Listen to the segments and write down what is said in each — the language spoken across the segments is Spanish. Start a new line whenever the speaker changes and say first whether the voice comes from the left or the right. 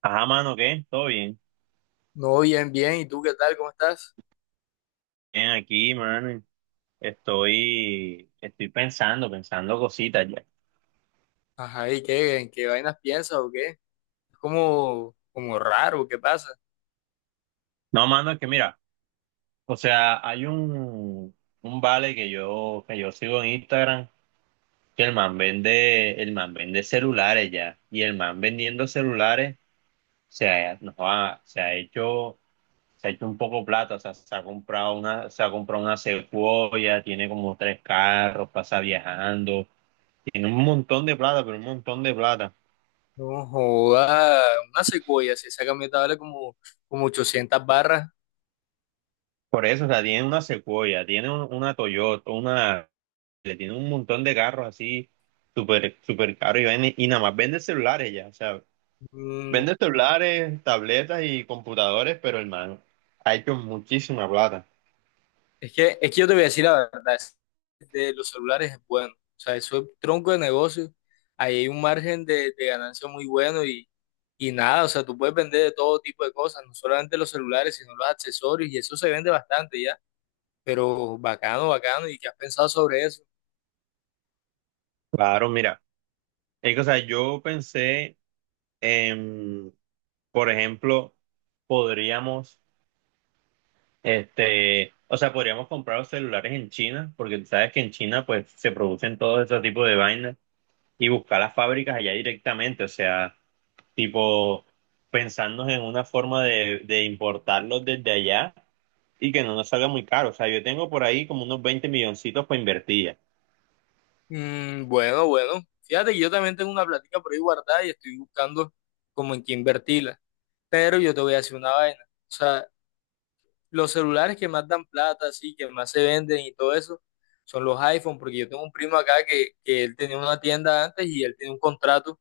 right: Ajá, mano, ¿qué? ¿Todo bien?
left: No, bien, bien. ¿Y tú qué tal? ¿Cómo estás?
right: Bien, aquí, mano. Estoy pensando, cositas ya.
left: Ajá, ¿y qué? ¿En qué vainas piensas o qué? Es como raro, ¿qué pasa?
right: No, mano, es que mira, o sea, hay un vale que yo sigo en Instagram, que el man vende celulares ya. Y el man vendiendo celulares no, se ha hecho un poco plata. O sea, se ha comprado una Sequoia, tiene como tres carros, pasa viajando, tiene un montón de plata, pero un montón de plata.
left: No joda, una secuoya, si esa camioneta vale como 800 barras.
right: Por eso, o sea, tiene una Sequoia, tiene una Toyota, una, le tiene un montón de carros así, súper, súper caros y, y nada más vende celulares ya, o sea,
left: Mm,
right: vende celulares, tabletas y computadores, pero hermano, ha hecho muchísima plata.
left: es que yo te voy a decir la verdad, de los celulares es bueno. O sea, eso es tronco de negocio. Ahí hay un margen de ganancia muy bueno y nada, o sea, tú puedes vender de todo tipo de cosas, no solamente los celulares, sino los accesorios, y eso se vende bastante, ¿ya? Pero bacano, bacano. ¿Y qué has pensado sobre eso?
right: Claro, mira, es que, o sea, yo pensé en, por ejemplo, podríamos, este, o sea, podríamos comprar los celulares en China, porque tú sabes que en China, pues, se producen todo ese tipo de vainas. Y buscar las fábricas allá directamente, o sea, tipo pensando en una forma de importarlos desde allá y que no nos salga muy caro. O sea, yo tengo por ahí como unos 20 milloncitos para invertir.
left: Mm, bueno, bueno. Fíjate que yo también tengo una plática por ahí guardada y estoy buscando como en qué invertirla. Pero yo te voy a decir una vaina. O sea, los celulares que más dan plata, así, que más se venden y todo eso, son los iPhone, porque yo tengo un primo acá que él tenía una tienda antes y él tenía un contrato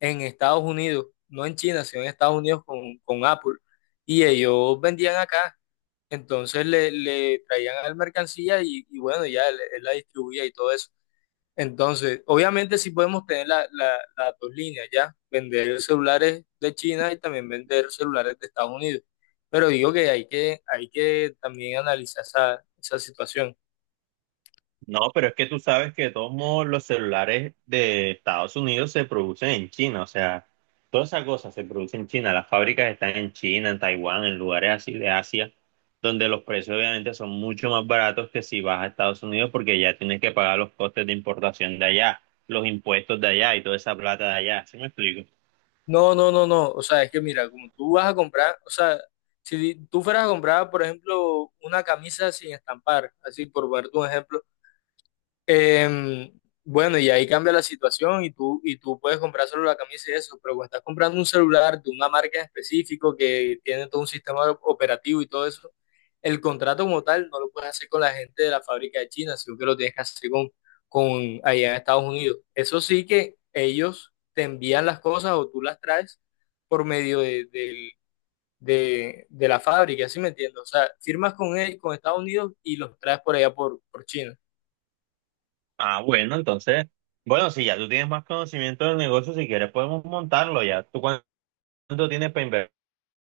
left: en Estados Unidos, no en China, sino en Estados Unidos con Apple. Y ellos vendían acá. Entonces le traían al mercancía y bueno, ya él la distribuía y todo eso. Entonces, obviamente sí podemos tener las dos líneas, ¿ya? Vender celulares de China y también vender celulares de Estados Unidos. Pero digo que hay que también analizar esa, esa situación.
right: No, pero es que tú sabes que de todos modos los celulares de Estados Unidos se producen en China, o sea, todas esas cosas se producen en China, las fábricas están en China, en Taiwán, en lugares así de Asia, donde los precios obviamente son mucho más baratos que si vas a Estados Unidos porque ya tienes que pagar los costes de importación de allá, los impuestos de allá y toda esa plata de allá, ¿sí me explico?
left: No, no, no, no. O sea, es que mira, como tú vas a comprar, o sea, si tú fueras a comprar, por ejemplo, una camisa sin estampar, así por ponerte un ejemplo, Em, bueno, y ahí cambia la situación y tú puedes comprar solo la camisa y eso, pero cuando estás comprando un celular de una marca en específico que tiene todo un sistema operativo y todo eso, el contrato como tal no lo puedes hacer con la gente de la fábrica de China, sino que lo tienes que hacer con allá en Estados Unidos. Eso sí que ellos te envían las cosas o tú las traes por medio de la fábrica, ¿sí me entiendes? O sea, firmas con él, con Estados Unidos y los traes por allá por China.
right: Ah, bueno, entonces, bueno, si ya tú tienes más conocimiento del negocio, si quieres podemos montarlo ya. ¿Tú cuánto tienes para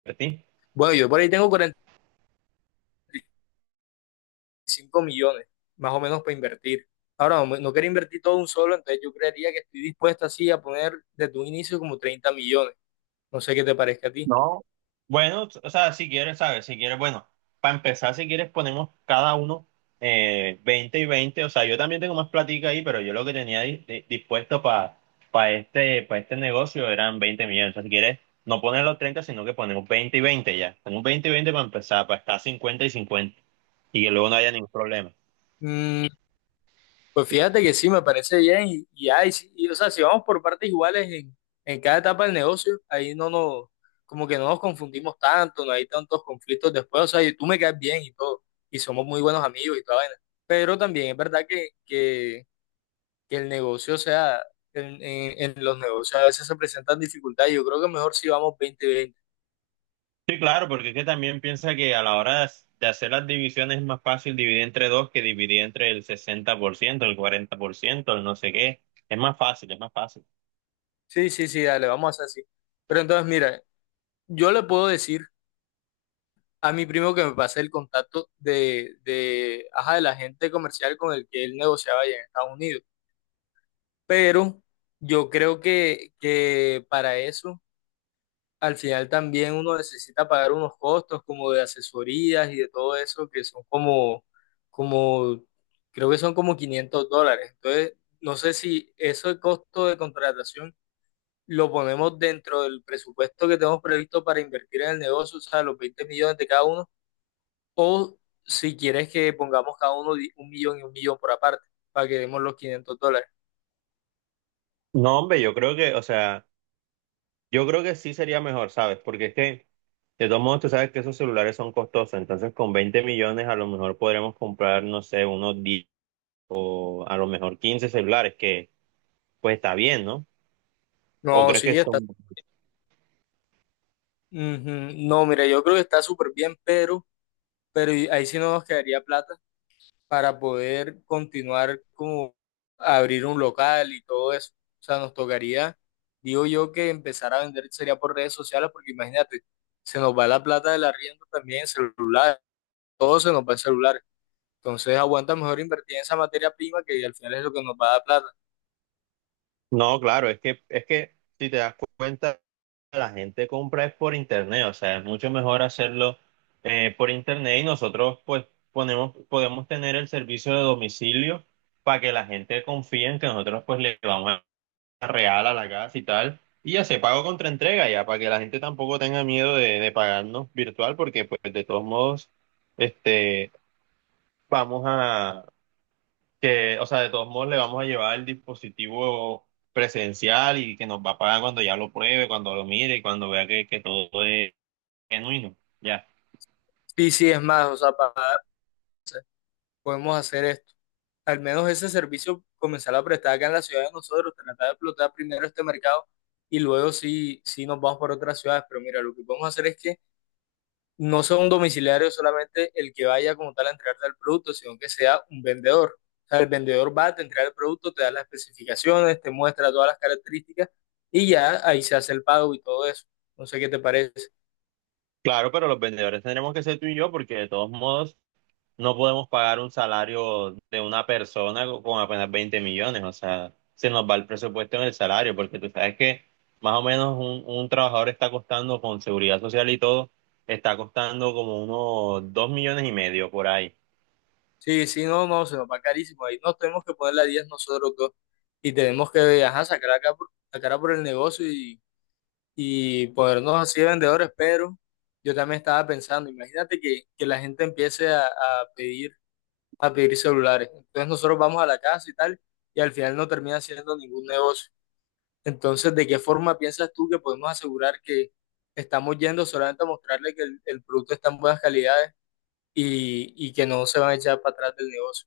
right: invertir?
left: Bueno, yo por ahí tengo 5 millones, más o menos para invertir. Ahora, no, no quiero invertir todo un solo, entonces yo creería que estoy dispuesto así a poner desde un inicio como 30 millones. No sé qué te parezca a ti.
right: No. Bueno, o sea, si quieres, ¿sabes? Si quieres, bueno, para empezar, si quieres, ponemos cada uno 20 y veinte. O sea, yo también tengo más platica ahí, pero yo lo que tenía dispuesto para para este negocio eran 20 millones. O sea, si quieres, no poner los 30 sino que ponemos 20 y 20 ya. Ponemos 20 y 20 para empezar, para estar 50 y cincuenta. Y que luego no haya ningún problema.
left: Mm, pues fíjate que sí, me parece bien. Ay, sí, y, o sea, si vamos por partes iguales en cada etapa del negocio, ahí no nos, como que no nos confundimos tanto, no hay tantos conflictos después. O sea, y tú me caes bien y todo, y somos muy buenos amigos y toda vaina. Pero también es verdad que el negocio, o sea, en los negocios a veces se presentan dificultades. Yo creo que mejor si vamos 20 y 20.
right: Sí, claro, porque es que también piensa que a la hora de de hacer las divisiones es más fácil dividir entre dos que dividir entre el 60%, el 40%, el no sé qué. Es más fácil, es más fácil.
left: Sí, sí, sí, dale, vamos a hacer así. Pero entonces, mira, yo le puedo decir a mi primo que me pase el contacto ajá, del agente comercial con el que él negociaba allá en Estados Unidos. Pero yo creo que para eso. Al final también uno necesita pagar unos costos como de asesorías y de todo eso que son como, creo que son como 500 dólares. Entonces, no sé si ese costo de contratación lo ponemos dentro del presupuesto que tenemos previsto para invertir en el negocio, o sea, los 20 millones de cada uno, o si quieres que pongamos cada uno un millón y un millón por aparte, para que demos los 500 dólares.
right: No, hombre, yo creo que, o sea, yo creo que sí sería mejor, ¿sabes? Porque es que, de todos modos, tú sabes que esos celulares son costosos, entonces con 20 millones a lo mejor podremos comprar, no sé, unos 10 o a lo mejor 15 celulares, que pues está bien, ¿no? ¿O
left: No,
right: crees que
left: sí, está.
right: son...?
left: Ujú. No, mira, yo creo que está súper bien, pero ahí sí no nos quedaría plata para poder continuar como abrir un local y todo eso. O sea, nos tocaría, digo yo, que empezar a vender sería por redes sociales, porque imagínate, se nos va la plata del arriendo también en celular, todo se nos va en celular. Entonces aguanta mejor invertir en esa materia prima que al final es lo que nos va a dar plata.
right: No, claro, es que si te das cuenta... La gente compra es por internet, o sea, es mucho mejor hacerlo por internet y nosotros pues podemos tener el servicio de domicilio para que la gente confíe en que nosotros pues le vamos a real a la casa y tal, y ya se pago contra entrega ya, para que la gente tampoco tenga miedo de pagarnos virtual, porque pues de todos modos, este, vamos a, o sea, de todos modos le vamos a llevar el dispositivo presencial y que nos va a pagar cuando ya lo pruebe, cuando lo mire y cuando vea que todo es genuino, ya.
left: Y si es más, o sea, podemos hacer esto. Al menos ese servicio comenzar a prestar acá en la ciudad de nosotros, tratar de explotar primero este mercado y luego sí, sí nos vamos por otras ciudades. Pero mira, lo que podemos hacer es que no sea un domiciliario solamente el que vaya como tal a entregarte el producto, sino que sea un vendedor. O sea, el vendedor va, te entrega el producto, te da las especificaciones, te muestra todas las características y ya ahí se hace el pago y todo eso. No sé qué te parece.
right: Claro, pero los vendedores tendremos que ser tú y yo porque de todos modos no podemos pagar un salario de una persona con apenas 20 millones. O sea, se nos va el presupuesto en el salario porque tú sabes que más o menos un trabajador está costando con seguridad social y todo, está costando como unos 2,5 millones por ahí.
left: Sí, sí, no, no, se nos va carísimo. Ahí nos tenemos que poner la 10 nosotros dos y tenemos que ajá, sacar la cara por el negocio y ponernos así de vendedores, pero yo también estaba pensando, imagínate que la gente empiece a pedir celulares. Entonces nosotros vamos a la casa y tal, y al final no termina haciendo ningún negocio. Entonces, ¿de qué forma piensas tú que podemos asegurar que estamos yendo solamente a mostrarle que el producto está en buenas calidades y que no se van a echar para atrás del negocio?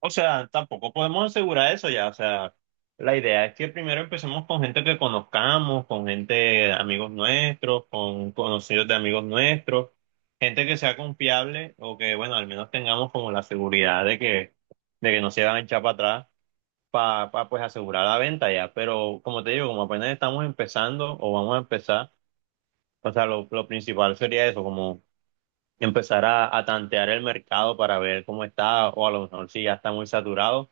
right: O sea, tampoco podemos asegurar eso ya. O sea, la idea es que primero empecemos con gente que conozcamos, con gente, amigos nuestros, con conocidos de amigos nuestros, gente que sea confiable o que, bueno, al menos tengamos como la seguridad de que, no se van a echar para atrás para, pues asegurar la venta ya. Pero como te digo, como apenas estamos empezando o vamos a empezar, o sea, lo principal sería eso, como empezar a tantear el mercado para ver cómo está o a lo mejor si ya está muy saturado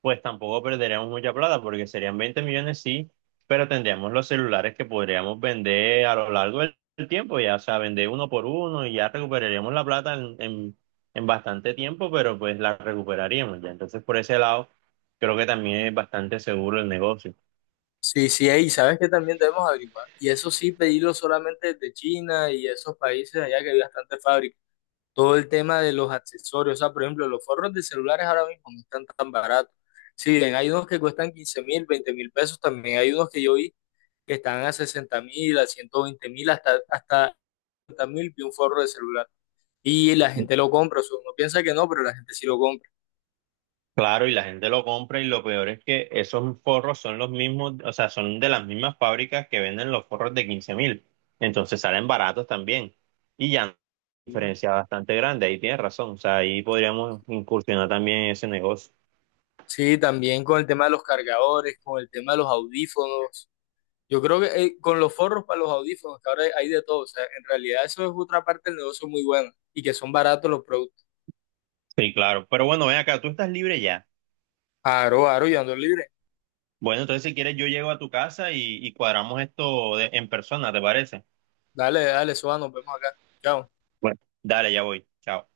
right: pues tampoco perderíamos mucha plata porque serían 20 millones, sí, pero tendríamos los celulares que podríamos vender a lo largo del tiempo, ya, o sea, vender uno por uno y ya recuperaríamos la plata en bastante tiempo, pero pues la recuperaríamos ya. Entonces, por ese lado, creo que también es bastante seguro el negocio.
left: Sí, sí, y sabes que también debemos averiguar. Y eso sí, pedirlo solamente desde China y esos países allá que hay bastante fábricas todo el tema de los accesorios. O sea, por ejemplo, los forros de celulares ahora mismo no están tan baratos. Si bien hay unos que cuestan 15.000, 20.000 pesos, también hay unos que yo vi que están a 60.000, a 120.000, hasta 50.000 vi un forro de celular. Y la gente lo compra, o sea, uno piensa que no, pero la gente sí lo compra.
right: Claro, y la gente lo compra y lo peor es que esos forros son los mismos, o sea, son de las mismas fábricas que venden los forros de 15.000. Entonces salen baratos también. Y ya una diferencia bastante grande, ahí tienes razón. O sea, ahí podríamos incursionar también en ese negocio.
left: Sí, también con el tema de los cargadores, con el tema de los audífonos. Yo creo que con los forros para los audífonos, que ahora hay de todo, o sea, en realidad eso es otra parte del negocio muy buena y que son baratos los productos.
right: Sí, claro. Pero bueno, ven acá, tú estás libre ya.
left: Aro, aro, y ando libre.
right: Bueno, entonces si quieres yo llego a tu casa y cuadramos esto en persona, ¿te parece?
left: Dale, dale, Suba, nos vemos acá. Chao.
right: Bueno. Dale, ya voy. Chao.